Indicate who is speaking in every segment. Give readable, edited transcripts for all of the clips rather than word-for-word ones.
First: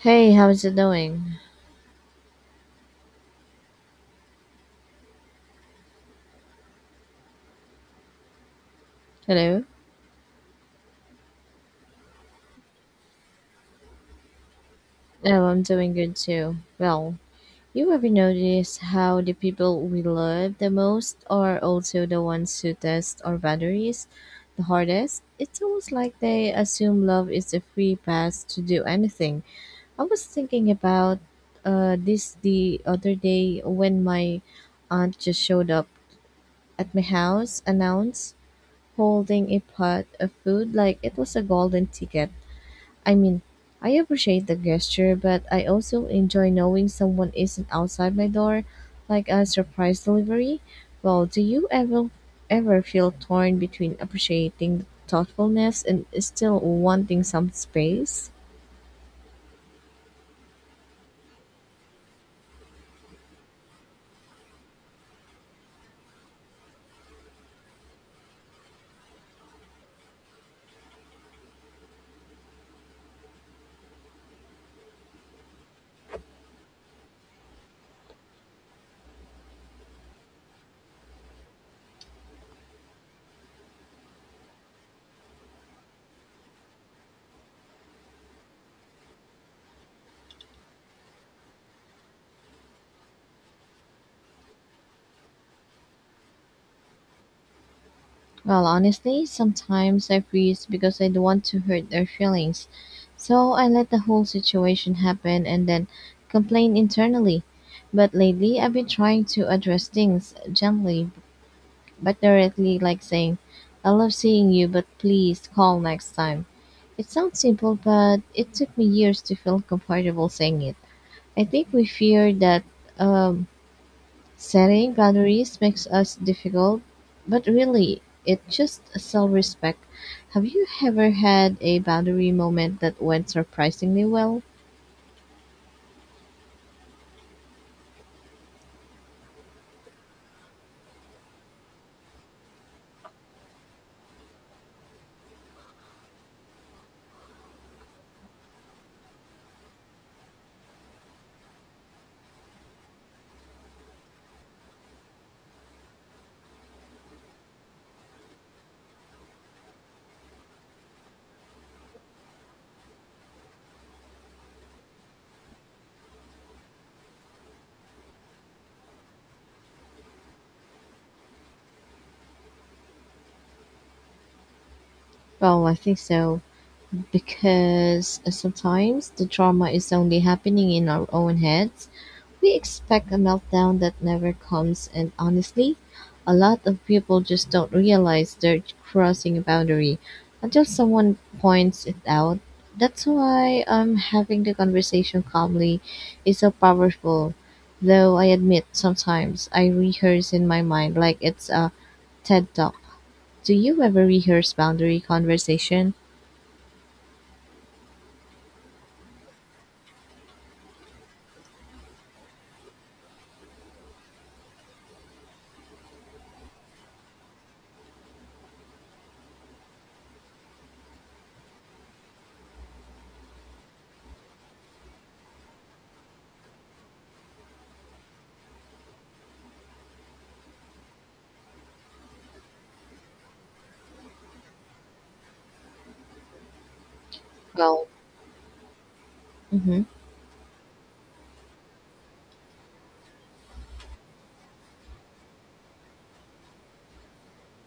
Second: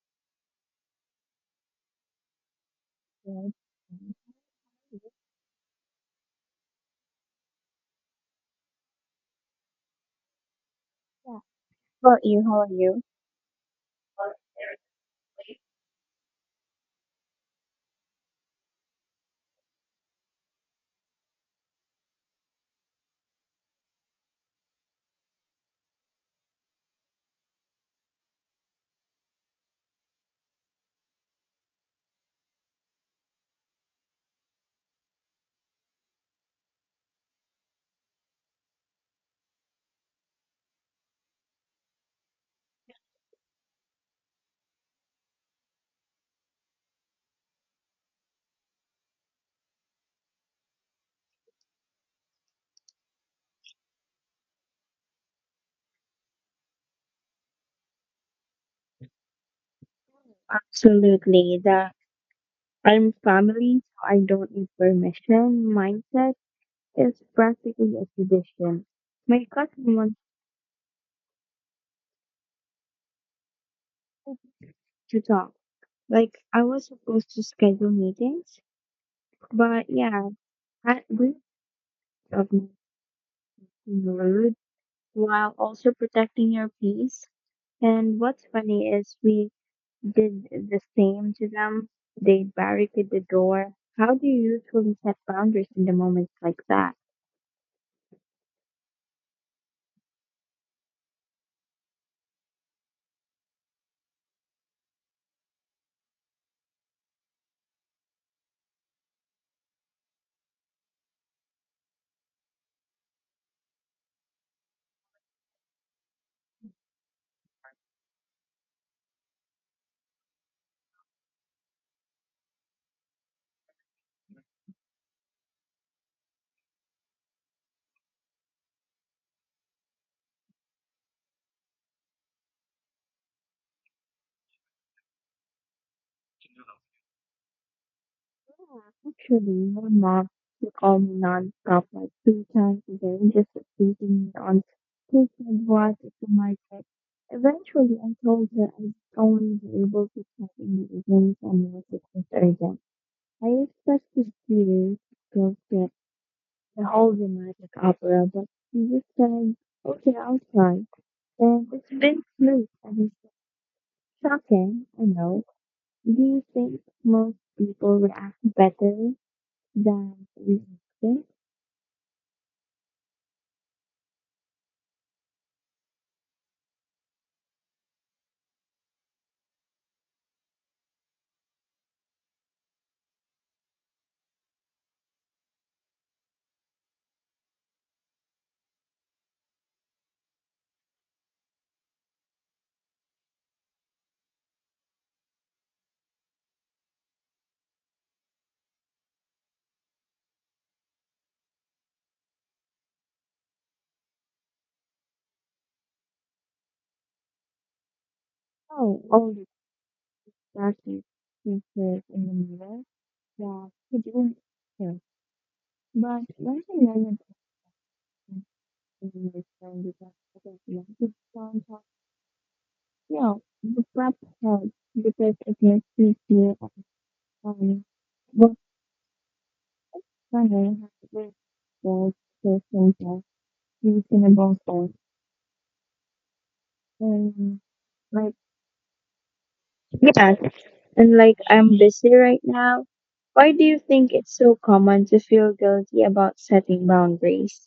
Speaker 1: Hey, how's it going?
Speaker 2: Right.
Speaker 1: Hello?
Speaker 2: Yeah. About you? How are you?
Speaker 1: Oh, I'm doing good too. Well, you ever notice how the people we love the most are also the ones who test our boundaries the hardest? It's almost like they assume love is a free pass to do anything. I was thinking about this the other day when my aunt just showed up at my house, announced holding a pot of food like it was a golden ticket. I mean, I appreciate the gesture, but I also enjoy knowing someone isn't outside my door, like a surprise delivery. Well, do you ever feel torn between appreciating the thoughtfulness and still wanting some space?
Speaker 2: Absolutely. The I'm family, so I don't need permission. Mindset is practically a tradition. My cousin wants to talk. Like I was supposed to schedule meetings, but yeah, that risk of being rude while also protecting your peace. And what's funny is we did the same to them. They barricaded the door. How do you usually set boundaries in the moments like that?
Speaker 1: Well, honestly, sometimes I freeze because I don't want to hurt their feelings. So I let the whole situation happen and then complain internally. But lately, I've been trying to address things gently but directly, like saying, I love seeing you, but please call next time. It sounds simple, but it took me years to feel comfortable saying it. I think we fear that um, setting boundaries makes us difficult, but really, it's just self respect. Have you ever had a boundary moment that went surprisingly well?
Speaker 2: Yeah, actually, my mom would call me non-stop like 2 times a day, just teasing me on taking advice at the market. Eventually, I told her I was only be able to check in the evenings and unless it was urgent. I expressed this fear, the whole dramatic opera, but she just said, okay, I'll try. And it's been smooth ever since. Shocking, I know. Do you think most people react better than we think?
Speaker 1: Well, I think so because sometimes the trauma is only happening in our own heads. We expect a meltdown that never comes and, honestly, a lot of people just don't realize they're crossing a boundary until someone points it out. That's why, having the conversation calmly is so powerful. Though I admit sometimes I rehearse in my mind like it's a TED talk. Do you ever rehearse boundary conversation?
Speaker 2: Oh, all the darkness pieces in the mirror that he didn't kill. But when I learned that in my friend with that second one, the soundtrack, the prep helps because it makes you feel at home Runner with the person that he's in a ball store. And
Speaker 1: Well,
Speaker 2: like
Speaker 1: hmm
Speaker 2: yeah. And like I'm busy right now. Why do you think it's so common to feel guilty about setting boundaries?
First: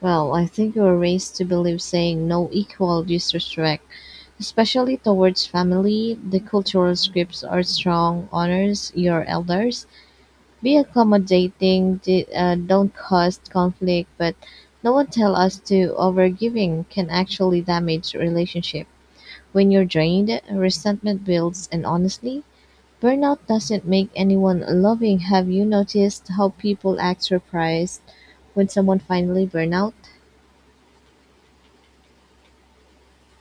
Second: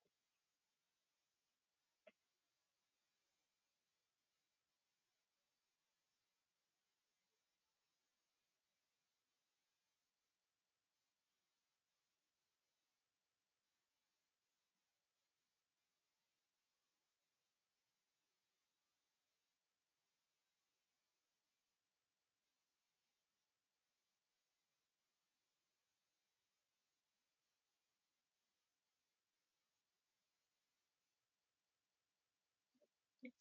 Speaker 1: well, I think you were raised to believe saying no equal disrespect. Especially towards family, the cultural scripts are strong: honors your elders, be accommodating, don't cause conflict, but no one tell us to overgiving can actually damage relationship. When you're drained, resentment builds, and honestly, burnout doesn't make anyone loving. Have you noticed how people act surprised when someone finally burn out?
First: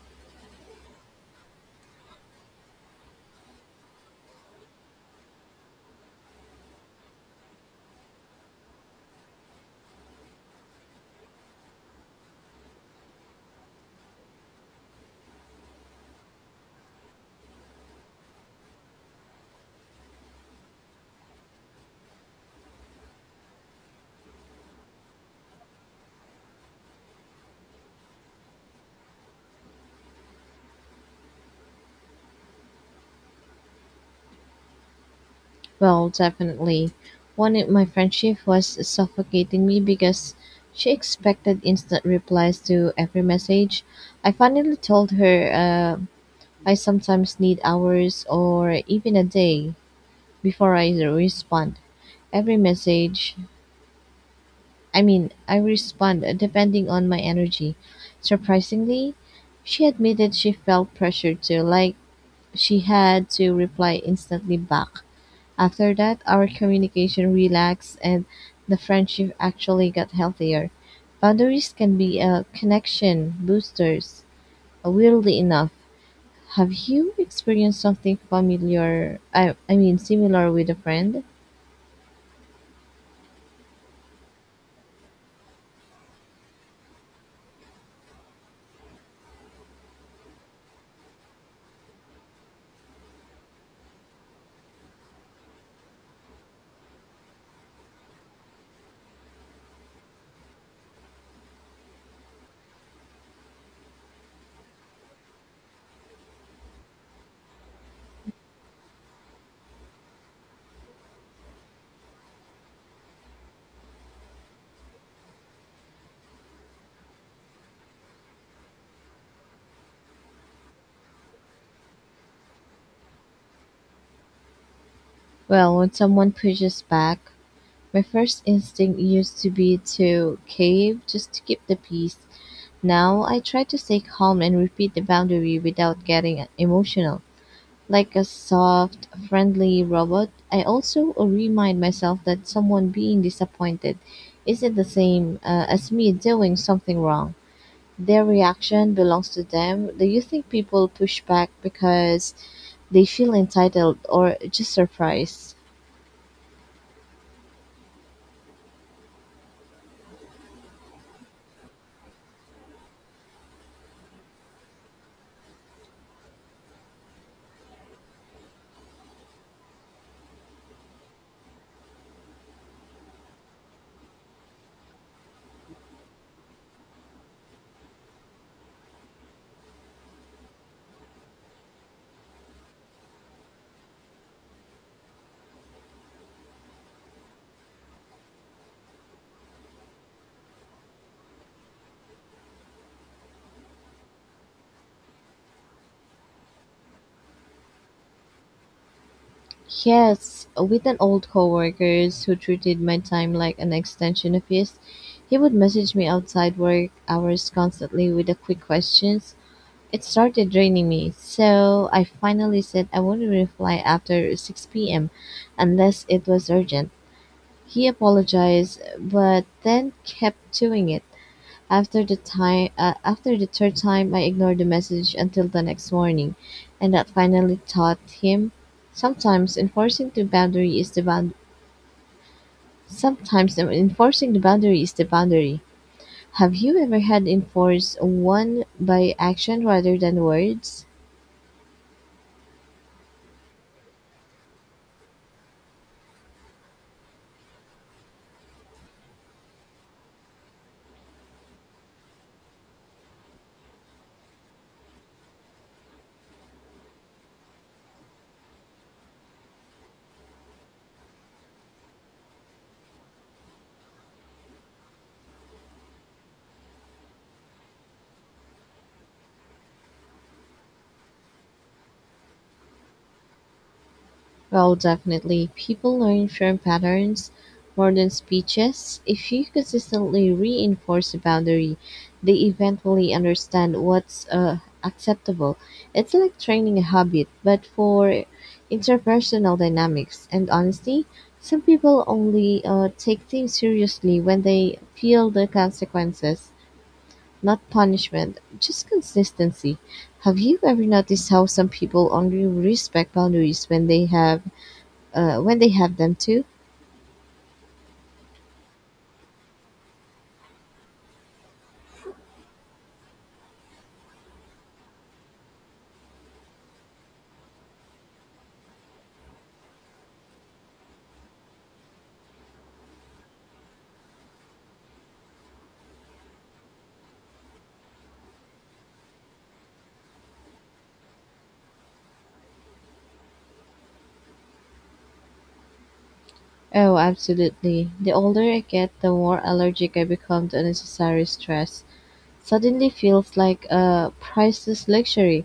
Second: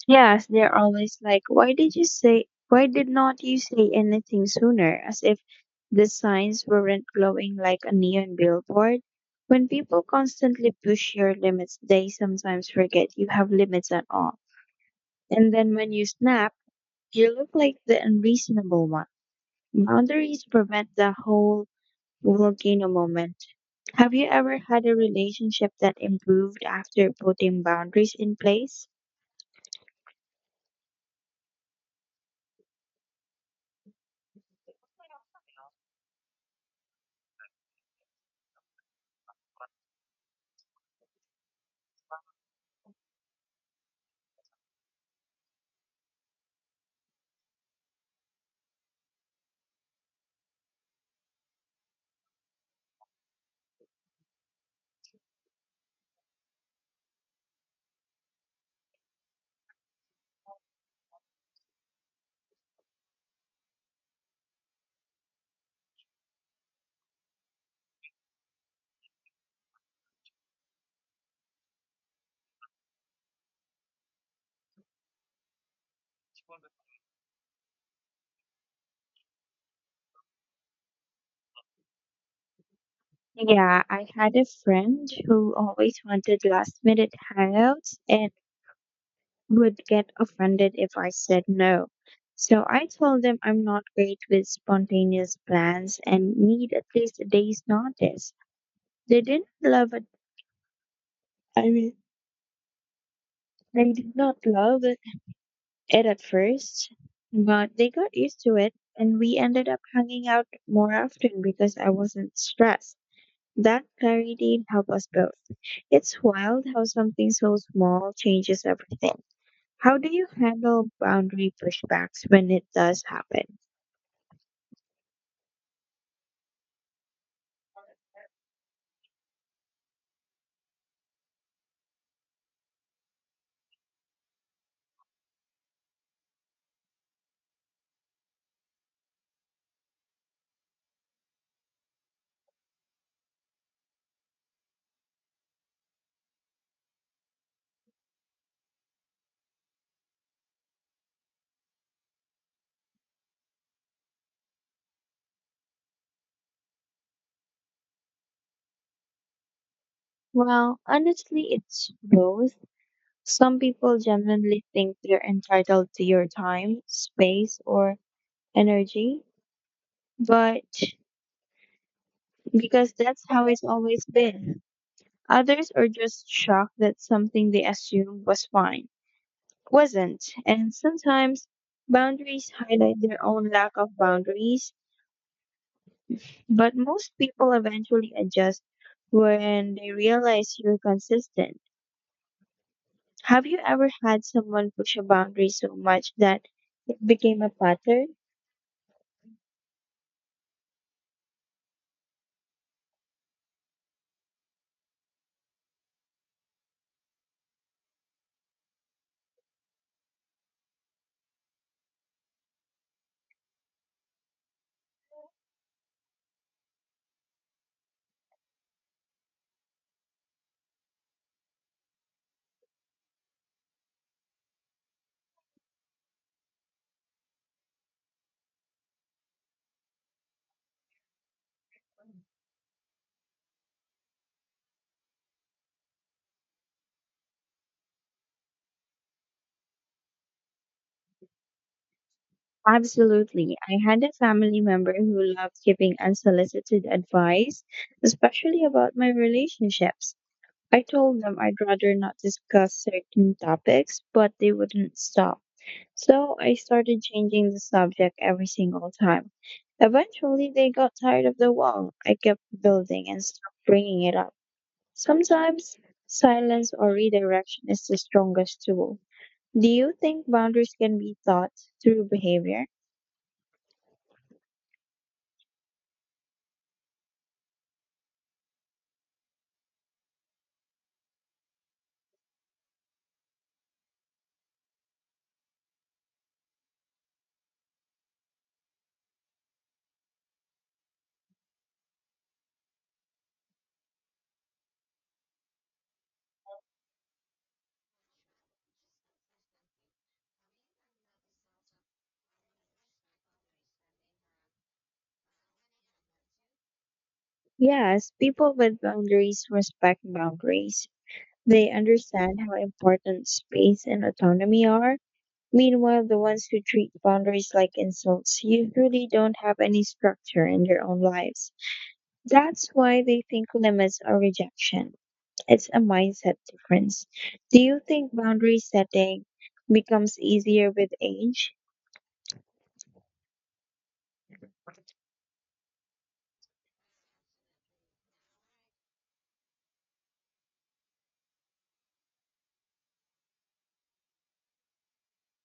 Speaker 2: Yes, they're always like, why did not you say anything sooner? As if the signs weren't glowing like a neon billboard. When people constantly push your limits, they sometimes forget you have limits at all. And then when you snap, you look like the unreasonable one. Boundaries prevent the whole volcano moment. Have you ever had a relationship that improved after putting boundaries in place?
Speaker 1: Well, definitely. One in my friendship was suffocating me because she expected instant replies to every message. I finally told her, I sometimes need hours or even a day before I respond. Every message, I mean, I respond depending on my energy. Surprisingly, she admitted she felt pressured to, like, she had to reply instantly back. After that, our communication relaxed and the friendship actually got healthier. Boundaries can be a connection boosters. Weirdly enough, have you experienced something familiar? I mean, similar with a friend?
Speaker 2: Yeah, I had a friend who always wanted last minute hangouts and would get offended if I said no. So I told them I'm not great with spontaneous plans and need at least a day's notice. They didn't love it. I mean, they did not love it at first, but they got used to it and we ended up hanging out more often because I wasn't stressed. That clarity helped us both. It's wild how something so small changes everything. How do you handle boundary pushbacks when it does happen?
Speaker 1: Well, when someone pushes back, my first instinct used to be to cave just to keep the peace. Now I try to stay calm and repeat the boundary without getting emotional. Like a soft, friendly robot, I also remind myself that someone being disappointed isn't the same, as me doing something wrong. Their reaction belongs to them. Do you think people push back because they feel entitled or just surprised?
Speaker 2: Well, honestly, it's both. Some people genuinely think they're entitled to your time, space, or energy, but because that's how it's always been. Others are just shocked that something they assumed was fine wasn't. And sometimes boundaries highlight their own lack of boundaries, but most people eventually adjust when they realize you're consistent. Have you ever had someone push a boundary so much that it became a pattern?
Speaker 1: Yes, with an old coworkers who treated my time like an extension of his, he would message me outside work hours constantly with a quick question. It started draining me, so I finally said I wouldn't reply after 6 p.m. unless it was urgent. He apologized, but then kept doing it. After the third time, I ignored the message until the next morning, and that finally taught him. Sometimes enforcing the boundary is the bound. Sometimes enforcing the boundary is the boundary. Have you ever had enforced one by action rather than words?
Speaker 2: Absolutely. I had a family member who loved giving unsolicited advice, especially about my relationships. I told them I'd rather not discuss certain topics, but they wouldn't stop. So I started changing the subject every single time. Eventually, they got tired of the wall I kept building and stopped bringing it up. Sometimes, silence or redirection is the strongest tool. Do you think boundaries can be taught through behavior?
Speaker 1: Well, definitely. People learn from patterns more than speeches. If you consistently reinforce a boundary, they eventually understand what's, acceptable. It's like training a habit, but for interpersonal dynamics and honesty, some people only take things seriously when they feel the consequences, not punishment, just consistency. Have you ever noticed how some people only respect boundaries when they have them too?
Speaker 2: Yes, people with boundaries respect boundaries. They understand how important space and autonomy are. Meanwhile, the ones who treat boundaries like insults usually don't have any structure in their own lives. That's why they think limits are rejection. It's a mindset difference. Do you think boundary setting becomes easier with age?
Speaker 1: Oh, absolutely. The older I get, the more allergic I become to unnecessary stress. Suddenly feels like a priceless luxury.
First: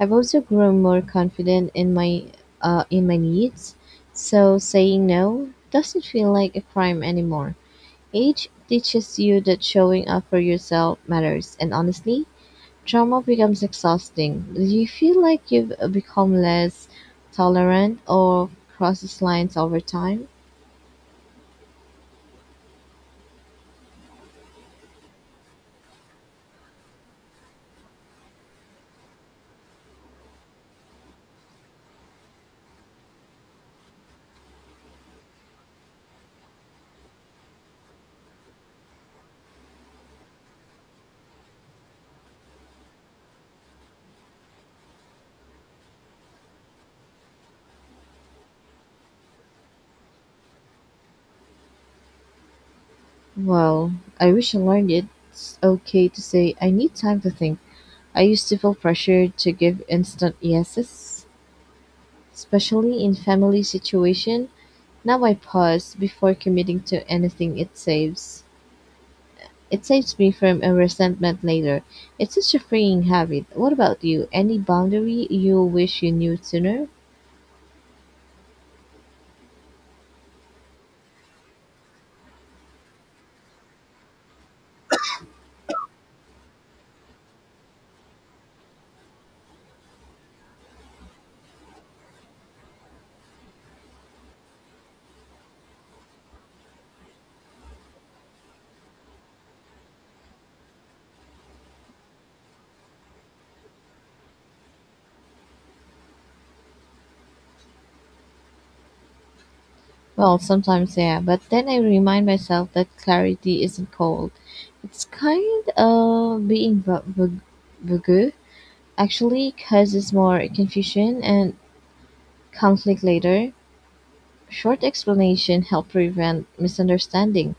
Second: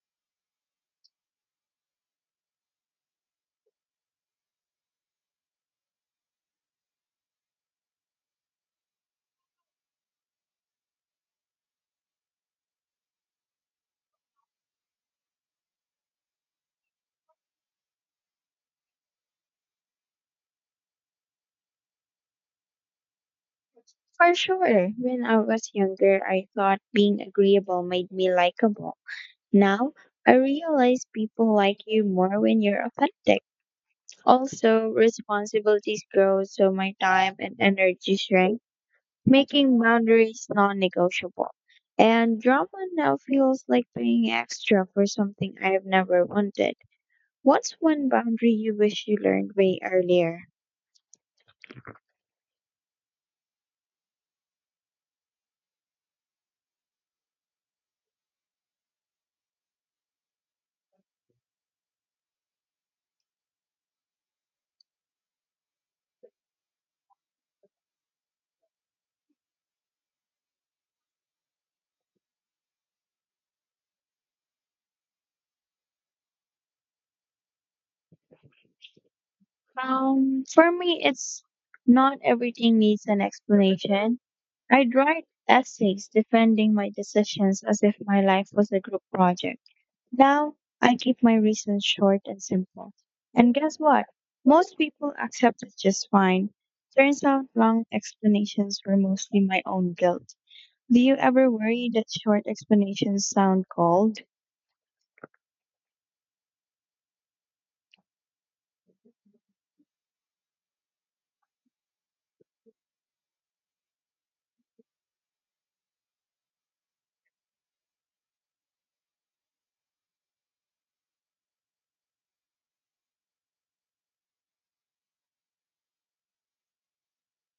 Speaker 1: I've also grown more confident in my needs, so saying no doesn't feel like a crime anymore. Age teaches you that showing up for yourself matters, and honestly, trauma becomes exhausting. Do you feel like you've become less tolerant or crosses lines over time?
Speaker 2: For sure. When I was younger, I thought being agreeable made me likable. Now, I realize people like you more when you're authentic. Also, responsibilities grow, so my time and energy shrink, making boundaries non negotiable. And drama now feels like paying extra for something I've never wanted. What's one boundary you wish you learned way earlier?
Speaker 1: Well, I wish I learned it's okay to say I need time to think. I used to feel pressured to give instant yeses, especially in family situation. Now I pause before committing to anything it saves. It saves me from a resentment later. It's such a freeing habit. What about you? Any boundary you wish you knew sooner?
Speaker 2: For me, it's not everything needs an explanation. I'd write essays defending my decisions as if my life was a group project. Now, I keep my reasons short and simple. And guess what? Most people accept it just fine. Turns out long explanations were mostly my own guilt. Do you ever worry that short explanations sound cold?
Speaker 1: Well, sometimes, yeah, but then I remind myself that clarity isn't cold. It's kind of being vague, actually, causes more confusion and conflict later. Short explanation help prevent misunderstanding,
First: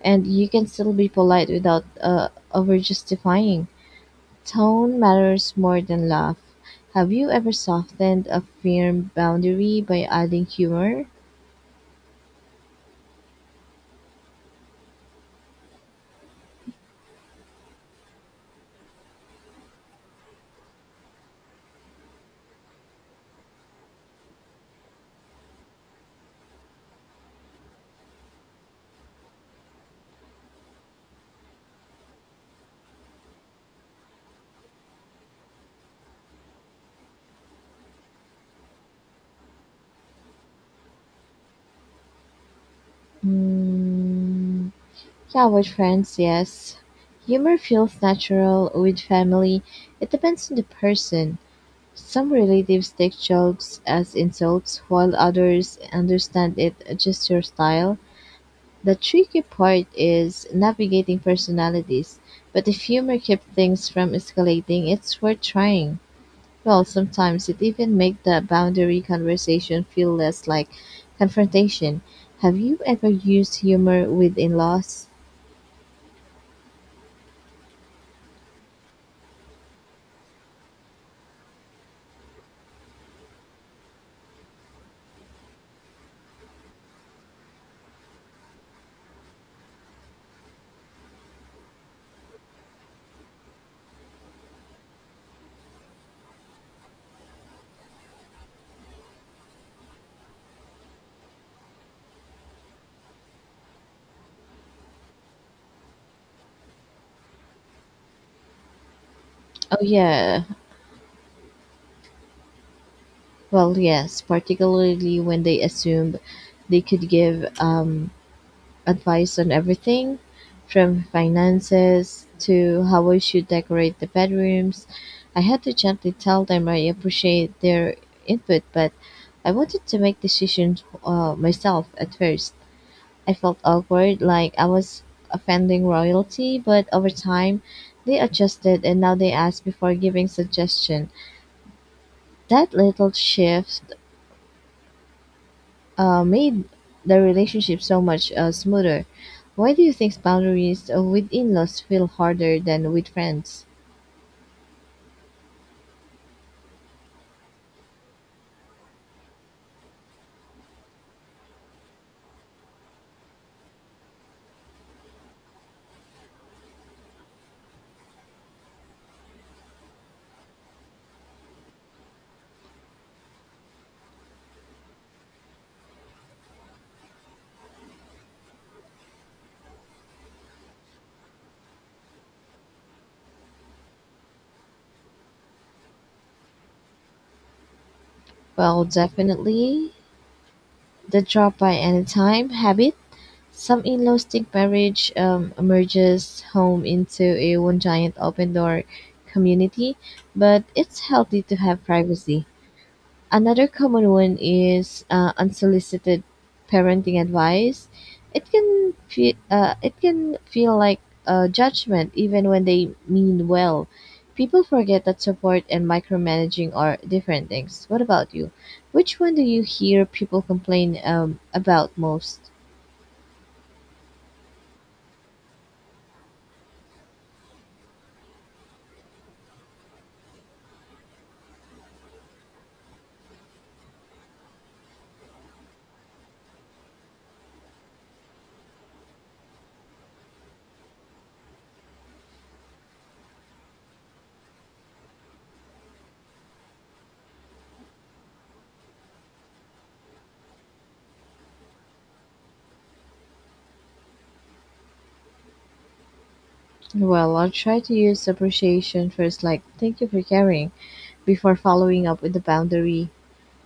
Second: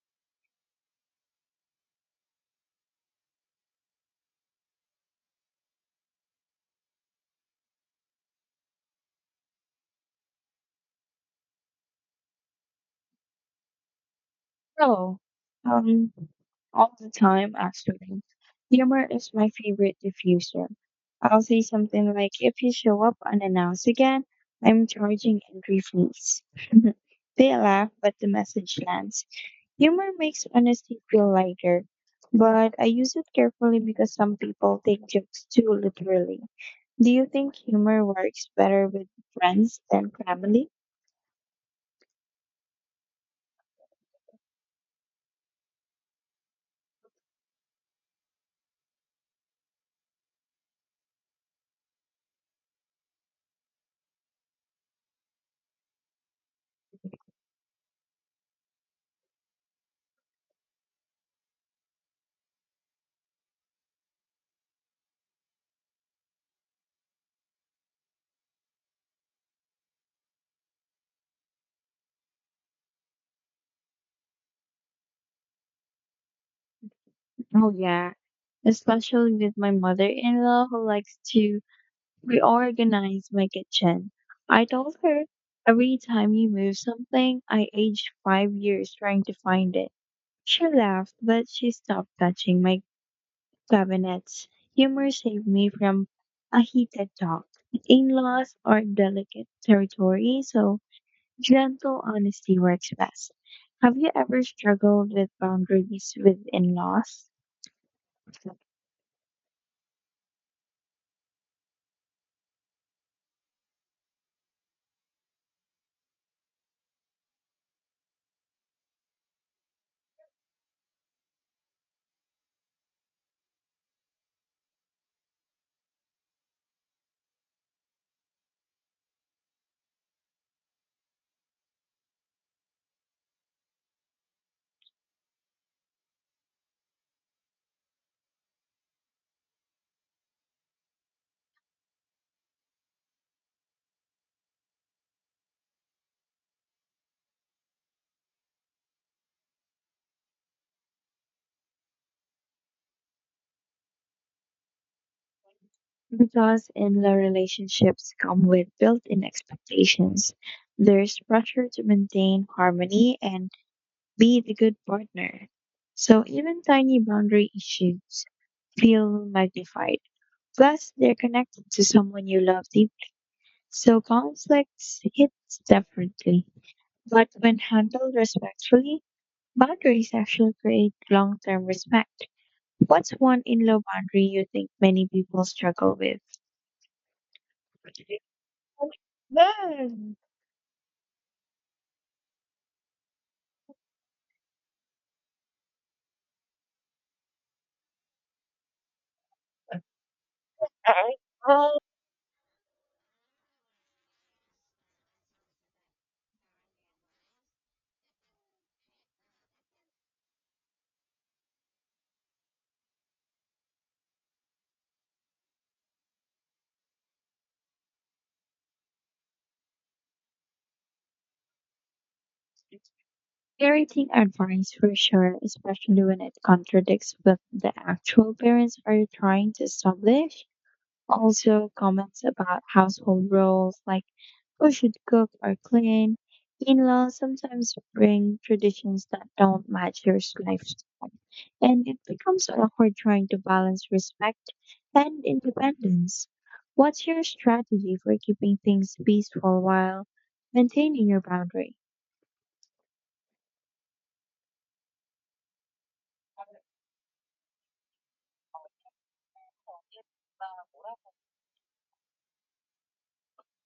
Speaker 1: and you can still be polite without over justifying. Tone matters more than laugh. Have you ever softened a firm boundary by adding humor?
Speaker 2: Oh, um, all the time, actually. Humor is my favorite diffuser. I'll say something like, if you show up unannounced again, I'm charging angry fleas. They laugh, but the message lands. Humor makes honesty feel lighter, but I use it carefully because some people take jokes too literally. Do you think humor works better with friends than family?
Speaker 1: Mm. Yeah, with friends, yes. Humor feels natural. With family, it depends on the person. Some relatives take jokes as insults, while others understand it just your style. The tricky part is navigating personalities, but if humor keeps things from escalating, it's worth trying. Well, sometimes it even makes the boundary conversation feel less like confrontation. Have you ever used humor with in-laws?
Speaker 2: Oh yeah, especially with my mother-in-law who likes to reorganize my kitchen. I told her every time you move something, I aged 5 years trying to find it. She laughed, but she stopped touching my cabinets. Humor saved me from a heated talk. In laws are delicate territory, so gentle honesty works best. Have you ever struggled with boundaries with in laws?
Speaker 1: Oh yeah, well, yes, particularly when they assumed they could give, advice on everything from finances to how I should decorate the bedrooms. I had to gently tell them I appreciate their input, but I wanted to make decisions myself at first. I felt awkward, like I was offending royalty, but over time, they adjusted and now they ask before giving suggestion. That little shift made the relationship so much smoother. Why do you think boundaries, with in-laws feel harder than with friends?
Speaker 2: Because in law relationships come with built in expectations. There's pressure to maintain harmony and be the good partner. So even tiny boundary issues feel magnified. Plus, they're connected to someone you love deeply. So conflicts hit differently. But when handled respectfully, boundaries actually create long term respect. What's one in law boundary you think many people struggle with?
Speaker 1: Well, definitely
Speaker 2: Then,
Speaker 1: the drop by any time habit. Some in-laws think marriage, merges home into a one giant open door community, but it's
Speaker 2: I-
Speaker 1: healthy to
Speaker 2: well,
Speaker 1: have privacy. Another common one is unsolicited parenting advice. It can feel like a judgment even when they mean well. People forget that support and micromanaging are different things. What about you? Which one do you hear people complain about most?
Speaker 2: parenting advice for sure, especially when it contradicts with the actual parents are trying to establish. Also, comments about household roles like who should cook or clean. In-laws sometimes bring traditions that don't match your lifestyle, and it becomes awkward trying to balance respect and independence. What's your strategy for keeping things peaceful while maintaining your boundary?
Speaker 1: Well, I'll try to use appreciation first, like thank you for caring, before following up with the boundary.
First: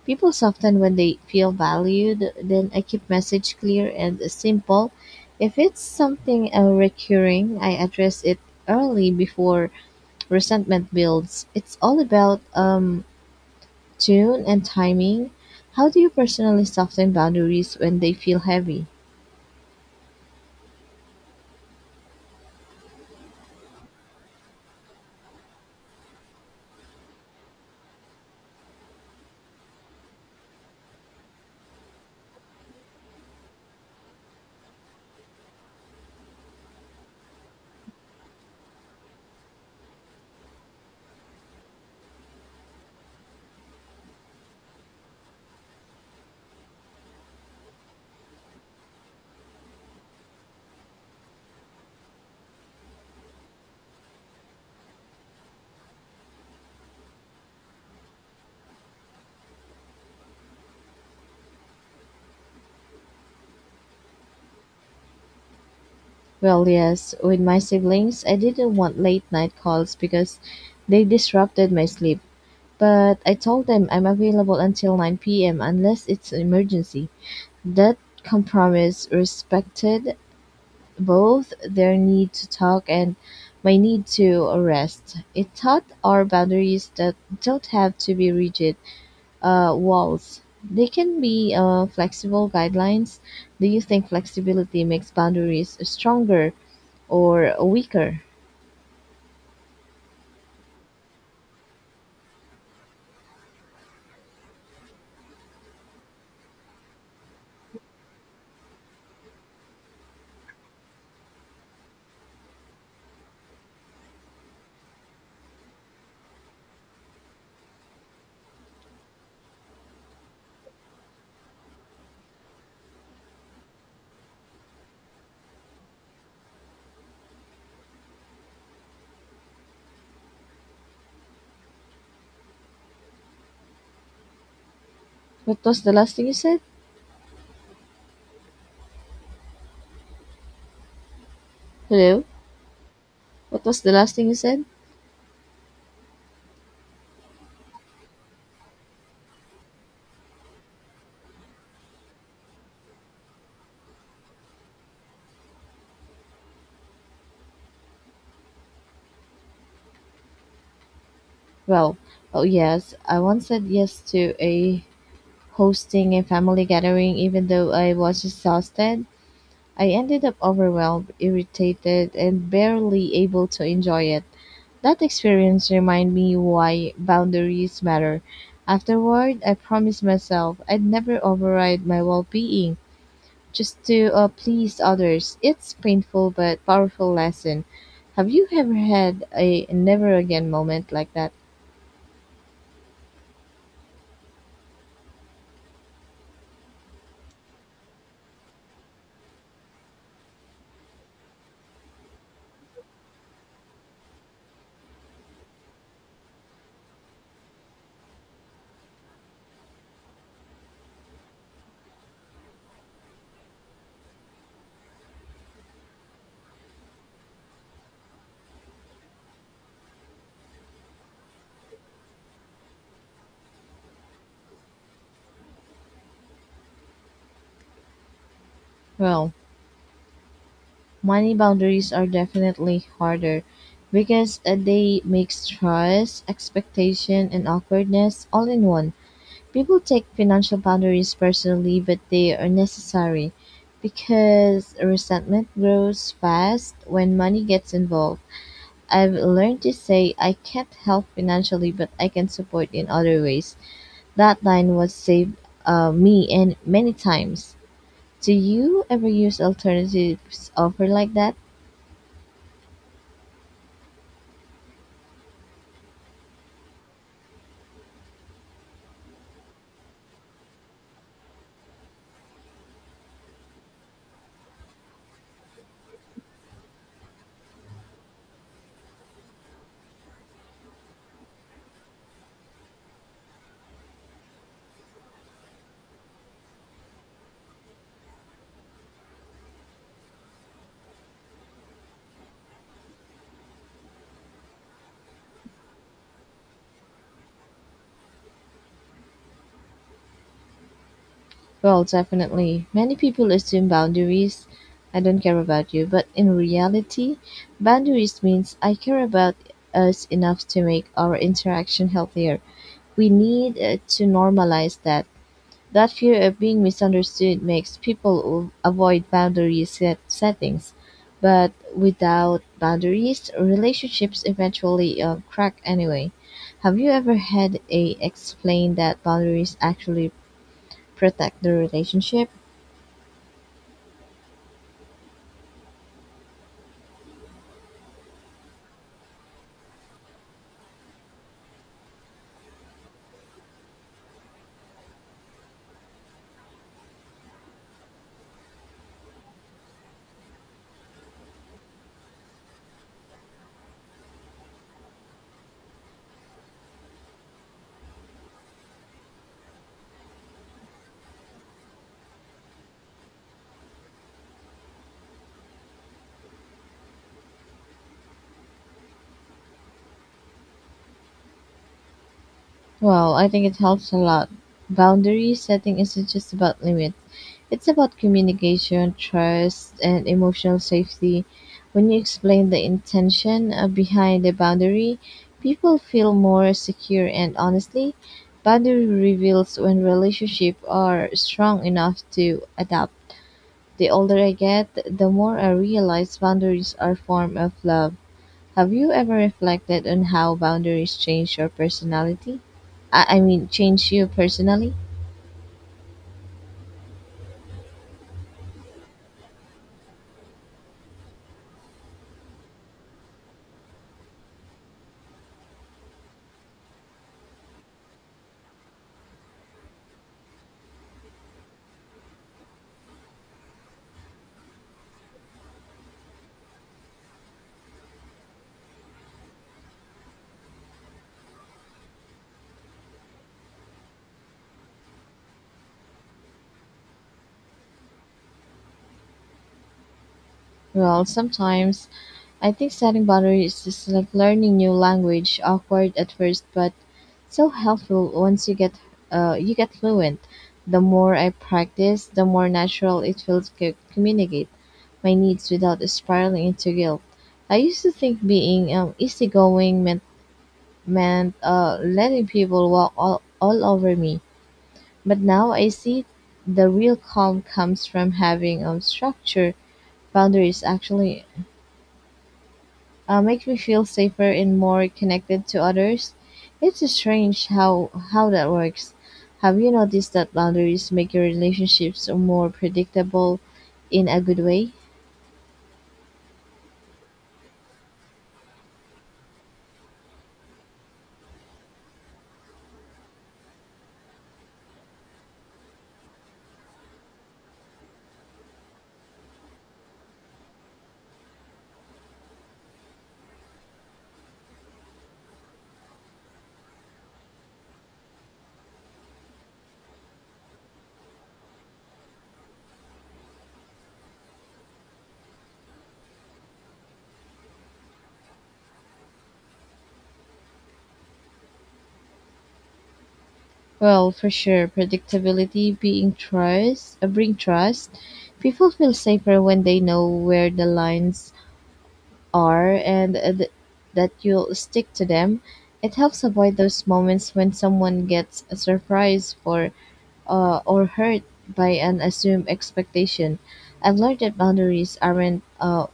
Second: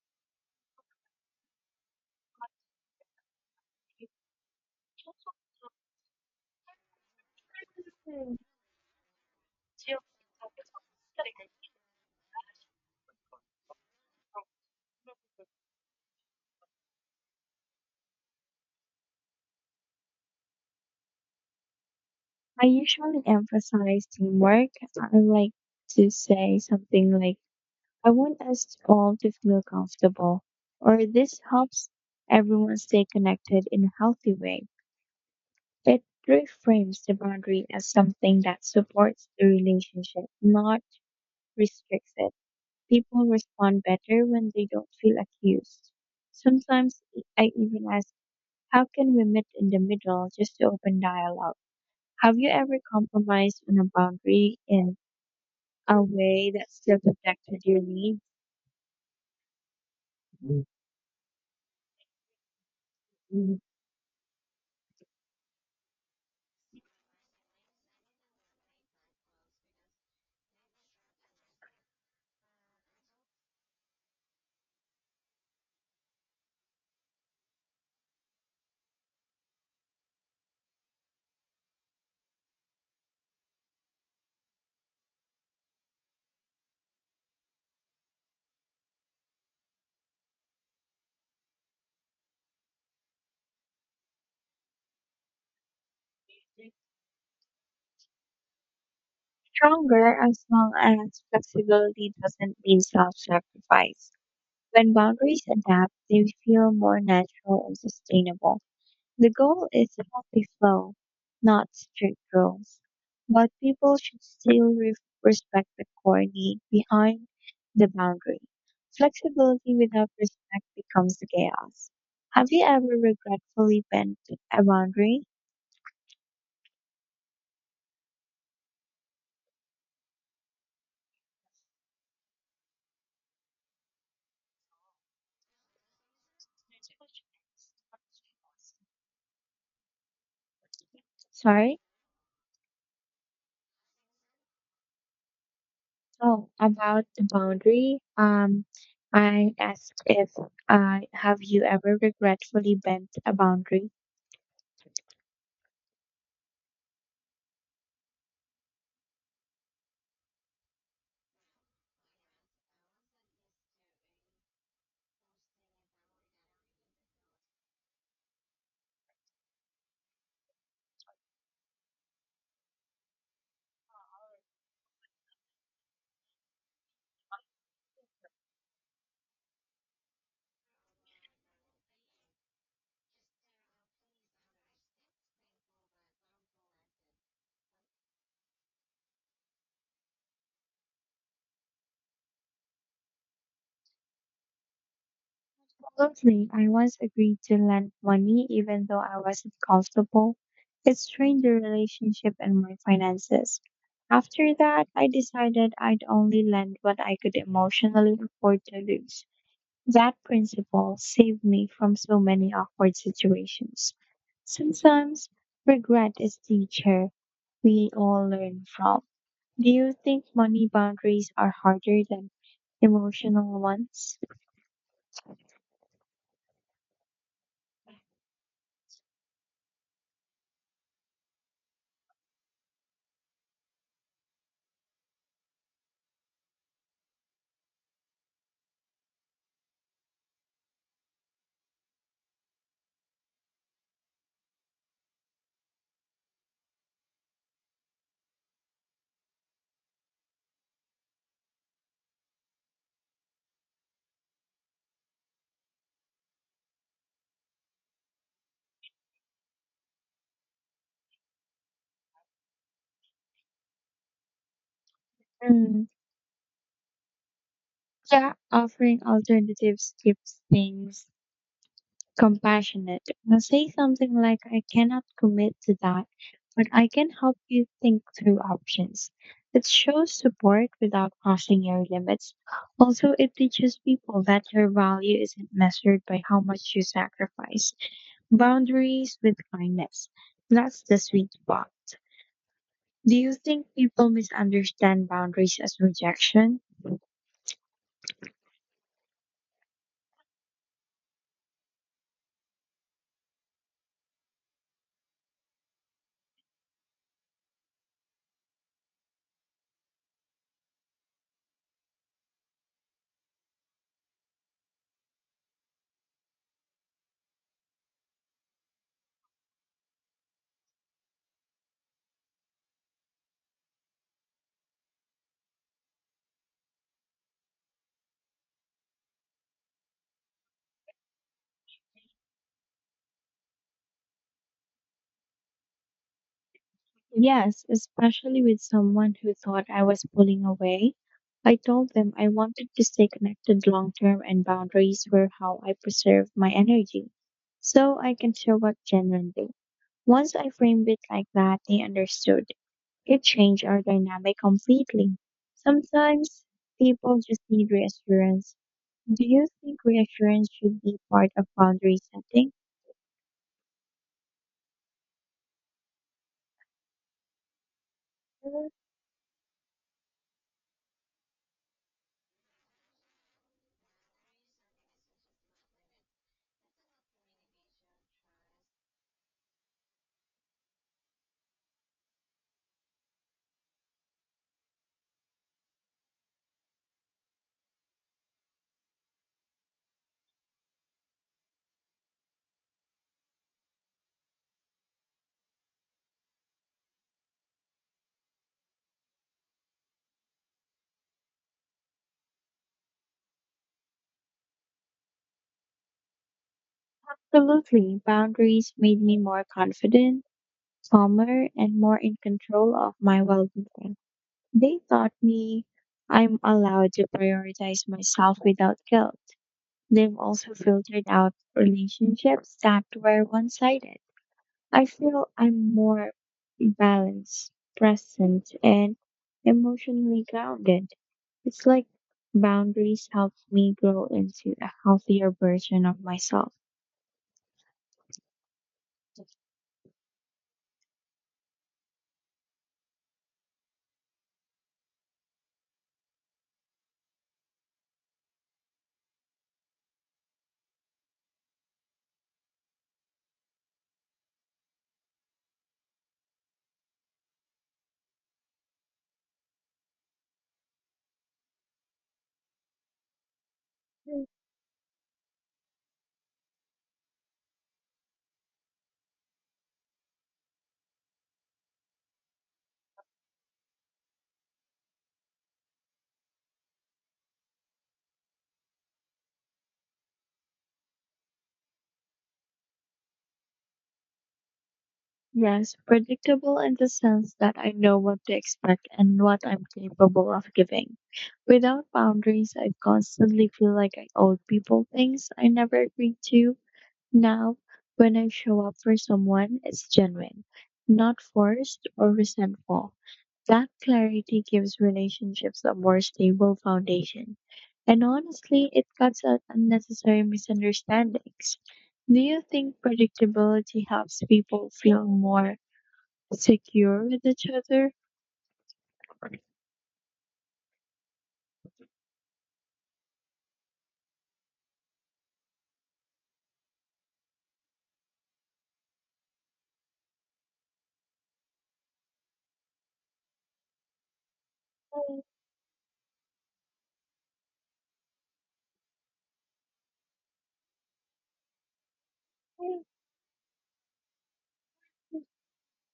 Speaker 1: People soften when they feel valued. Then I keep message clear and simple. If it's something recurring, I address
Speaker 2: Hmm.
Speaker 1: it early before resentment builds. It's all about, tune and timing. How do you personally soften boundaries when they feel heavy?
Speaker 2: I usually emphasize teamwork. I like to say something like, I want us all to feel comfortable, or this helps everyone stay connected in a healthy way. It reframes the boundary as something that supports the relationship, not restricts it. People respond better when they don't feel accused. Sometimes I even ask, how can we meet in the middle just to open dialogue? Have you ever compromised on a boundary in a way that still protected your needs? Mm,
Speaker 1: Well, yes, with my siblings, I didn't want late night calls because they disrupted my sleep. But I told them I'm available until 9 p.m. unless it's an emergency. That compromise respected both their need to talk and my need to rest. It taught our boundaries that don't have to be rigid, walls. They can be flexible guidelines. Do you think flexibility makes boundaries stronger or weaker?
Speaker 2: stronger as well as flexibility doesn't mean self sacrifice. When boundaries adapt, they feel more natural and sustainable. The goal is a healthy flow, not strict rules. But people should still respect the core need behind the boundary. Flexibility without respect becomes chaos. Have you ever regretfully bent a boundary?
Speaker 1: What was the last thing you said?
Speaker 2: Sorry?
Speaker 1: Hello? What was the last thing you said?
Speaker 2: Oh, about the boundary, I asked if have you ever regretfully bent a boundary?
Speaker 1: Well, oh yes, I once said yes to a hosting a family gathering even though I was exhausted. I ended up overwhelmed, irritated, and barely able to enjoy it. That experience reminded me why boundaries matter. Afterward, I promised myself I'd never override my well being just to, please others. It's painful but powerful lesson. Have you ever had a never again moment like that?
Speaker 2: Absolutely. I once agreed to lend money even though I wasn't comfortable. It strained the relationship and my finances. After that, I decided I'd only lend what I could emotionally afford to lose. That principle saved me from so many awkward situations. Sometimes regret is the teacher we all learn from. Do you think money boundaries are harder than emotional ones?
Speaker 1: Well, money boundaries are definitely harder because they mix trust, expectation, and awkwardness all in one. People take financial boundaries personally, but they are necessary because resentment grows fast when money gets involved. I've learned to say I can't help financially, but I can support in other ways. That line was saved, me and many times. Do you ever use alternatives offer like that?
Speaker 2: Mm, yeah, offering alternatives keeps things compassionate. Now say something like, I cannot commit to that, but I can help you think through options. It shows support without crossing your limits. Also, it teaches people that your value isn't measured by how much you sacrifice. Boundaries with kindness. That's the sweet spot. Do you think people misunderstand boundaries as rejection?
Speaker 1: Well, definitely. Many people assume boundaries. I don't care about you. But in reality, boundaries means I care about us enough to make our interaction healthier. We need to normalize that. That fear of being misunderstood makes people avoid boundary settings. But without boundaries, relationships eventually crack anyway. Have you ever had a explain that boundaries actually protect the relationship?
Speaker 2: Yes, especially with someone who thought I was pulling away. I told them I wanted to stay connected long term and boundaries were how I preserved my energy. So I can show up genuinely. Once I framed it like that, they understood. It changed our dynamic completely. Sometimes people just need reassurance. Do you think reassurance should be part of boundary setting?
Speaker 1: Well, I think it helps a lot. Boundary setting isn't just about limit. It's about communication, trust, and emotional safety. When you explain the intention behind the boundary, people feel more secure and, honestly, boundary reveals when relationships are strong enough to adapt. The older I get, the more I realize boundaries are form of love. Have you ever reflected on how boundaries change your personality? I mean, change you personally?
Speaker 2: Absolutely. Boundaries made me more confident calmer, and more in control of my well being. They taught me I'm allowed to prioritize myself without guilt. They've also filtered out relationships that were one sided. I feel I'm more balanced, present, and emotionally grounded. It's like boundaries help me grow into a healthier version of myself.
Speaker 1: Well, sometimes I think setting boundaries is like learning new language, awkward at first, but so helpful once you get fluent. The more I practice, the more natural it feels to communicate my needs without spiraling into guilt. I used to think being, easygoing meant letting people walk all over me. But now I see the real calm comes from having structure. Boundaries actually make me feel safer and more connected to others. It's strange how that works. Have you noticed that boundaries make your relationships more predictable in a good way?
Speaker 2: Yes, predictable in the sense that I know what to expect and what I'm capable of giving. Without boundaries, I constantly feel like I owe people things I never agreed to. Now, when I show up for someone, it's genuine, not forced or resentful. That clarity gives relationships a more stable foundation. And honestly, it cuts out unnecessary misunderstandings. Do you think predictability helps people feel more secure with each other?
Speaker 1: Well, for sure, predictability bring trust. People feel safer when they know where the lines are, and that you'll stick to them. It helps avoid those moments when someone gets surprised, for or hurt by an assumed expectation. I've learned that boundaries aren't,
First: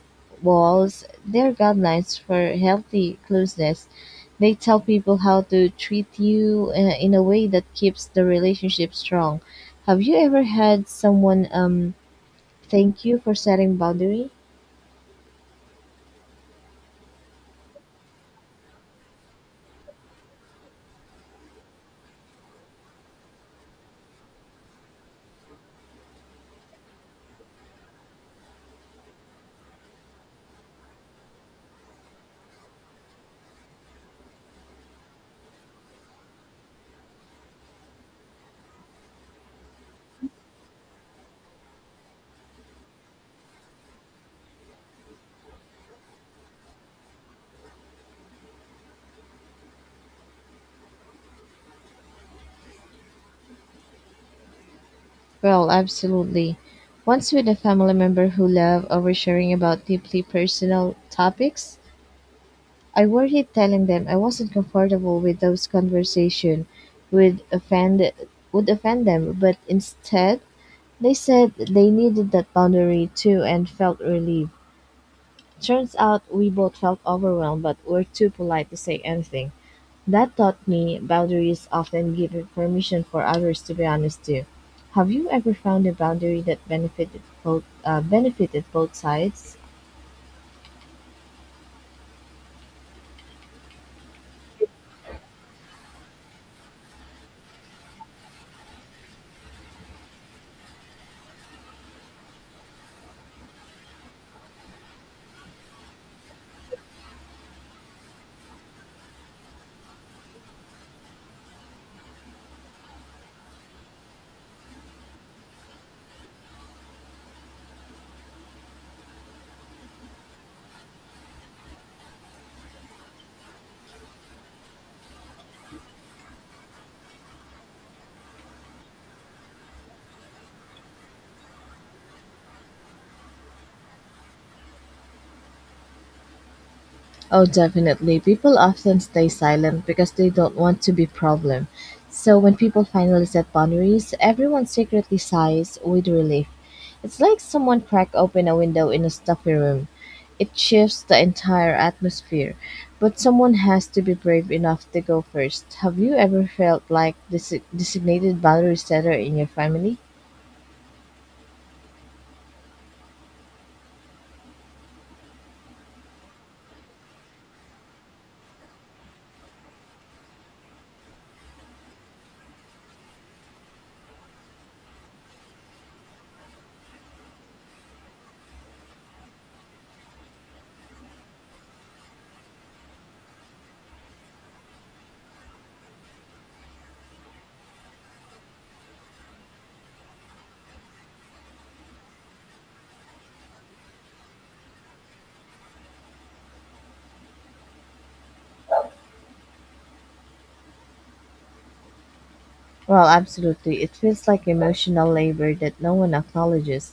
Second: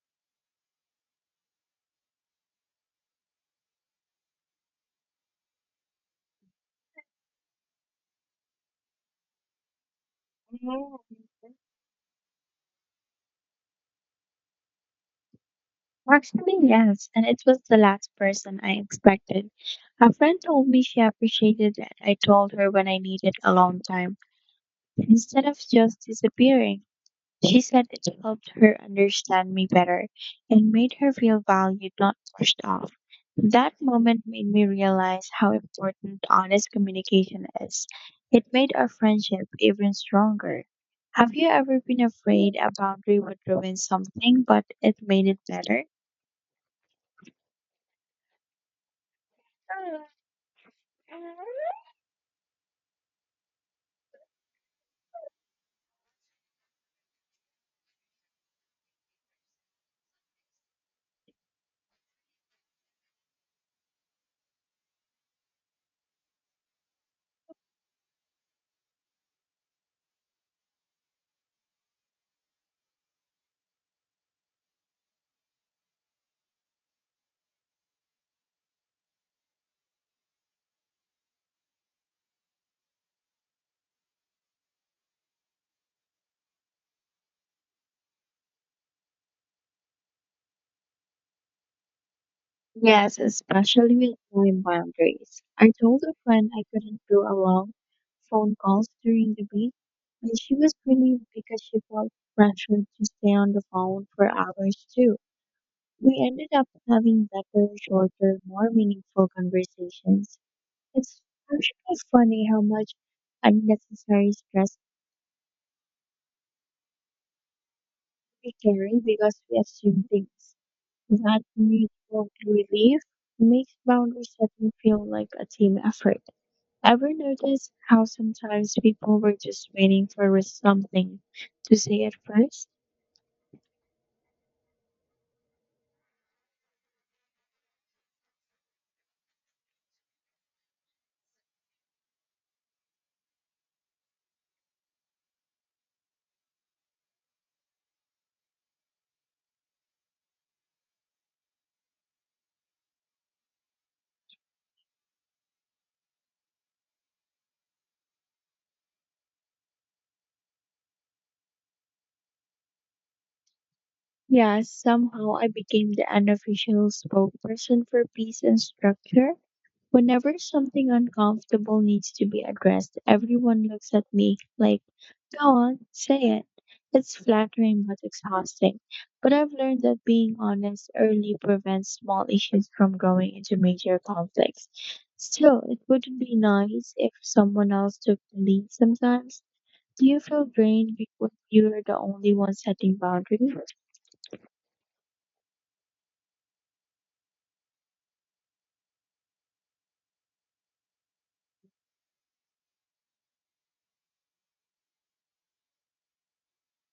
Speaker 1: walls; they're guidelines for healthy closeness. They tell people how to treat you in a way that keeps the relationship strong. Have you ever had someone, thank you for setting boundaries?
Speaker 2: Actually, yes, and it was the last person I expected. A friend told me she appreciated that I told her when I needed alone time instead of just disappearing. She said it helped her understand me better and made her feel valued, not pushed off. That moment made me realize how important honest communication is. It made our friendship even stronger. Have you ever been afraid a boundary would ruin something, but it made it better?
Speaker 1: Well, absolutely. Once with a family member who loved oversharing about deeply personal topics, I worried telling them I wasn't comfortable with those conversation would offend would offend them, but instead they said they needed that boundary too and felt relieved. Turns out we both felt overwhelmed but were too polite to say anything. That taught me boundaries often give permission for others to be honest too. Have you ever found a boundary that benefited both sides?
Speaker 2: Yes, especially with time boundaries. I told a friend I couldn't do a long phone calls during the week, and she was relieved because she felt pressured to stay on the phone for hours too. We ended up having better, shorter, more meaningful conversations. It's actually funny how much unnecessary stress we carry because we assume things. That mutual relief makes boundary setting feel like a team effort. Ever notice how sometimes people were just waiting for something to say at first?
Speaker 1: Oh, definitely. People often stay silent because they don't want to be problem. So when people finally set boundaries, everyone secretly sighs with relief. It's like someone cracked open a window in a stuffy room. It shifts the entire atmosphere, but someone has to be brave enough to go first. Have you ever felt like this designated boundary setter in your family?
Speaker 2: Yes, somehow I became the unofficial spokesperson for peace and structure. Whenever something uncomfortable needs to be addressed, everyone looks at me like, go on, say it. It's flattering but exhausting. But I've learned that being honest early prevents small issues from growing into major conflicts. Still, it would be nice if someone else took the lead sometimes. Do you feel drained because you're the only one setting boundaries?
Speaker 1: Well, absolutely. It feels like emotional labor that no one acknowledges.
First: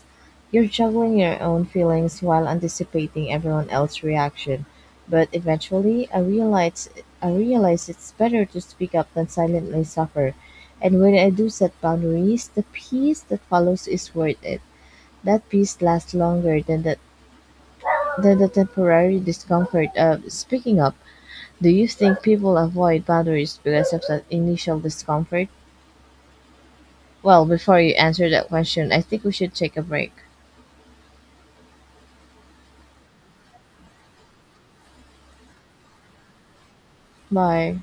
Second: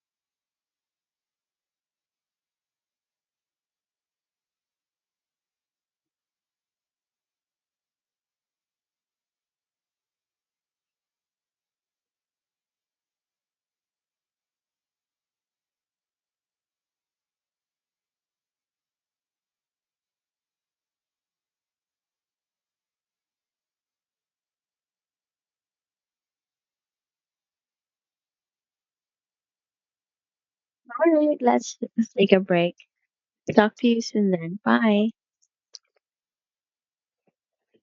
Speaker 1: You're juggling your own feelings while anticipating everyone else's reaction. But eventually, I realize it's better to speak up than silently suffer. And when I do set boundaries, the peace that follows is worth it. That peace lasts longer than the temporary discomfort of speaking up. Do you think people avoid boundaries because of that initial discomfort? Well, before you answer that question, I think we should take a break.
Speaker 2: Alright, let's take a break. Talk to you soon then. Bye.
Speaker 1: Bye.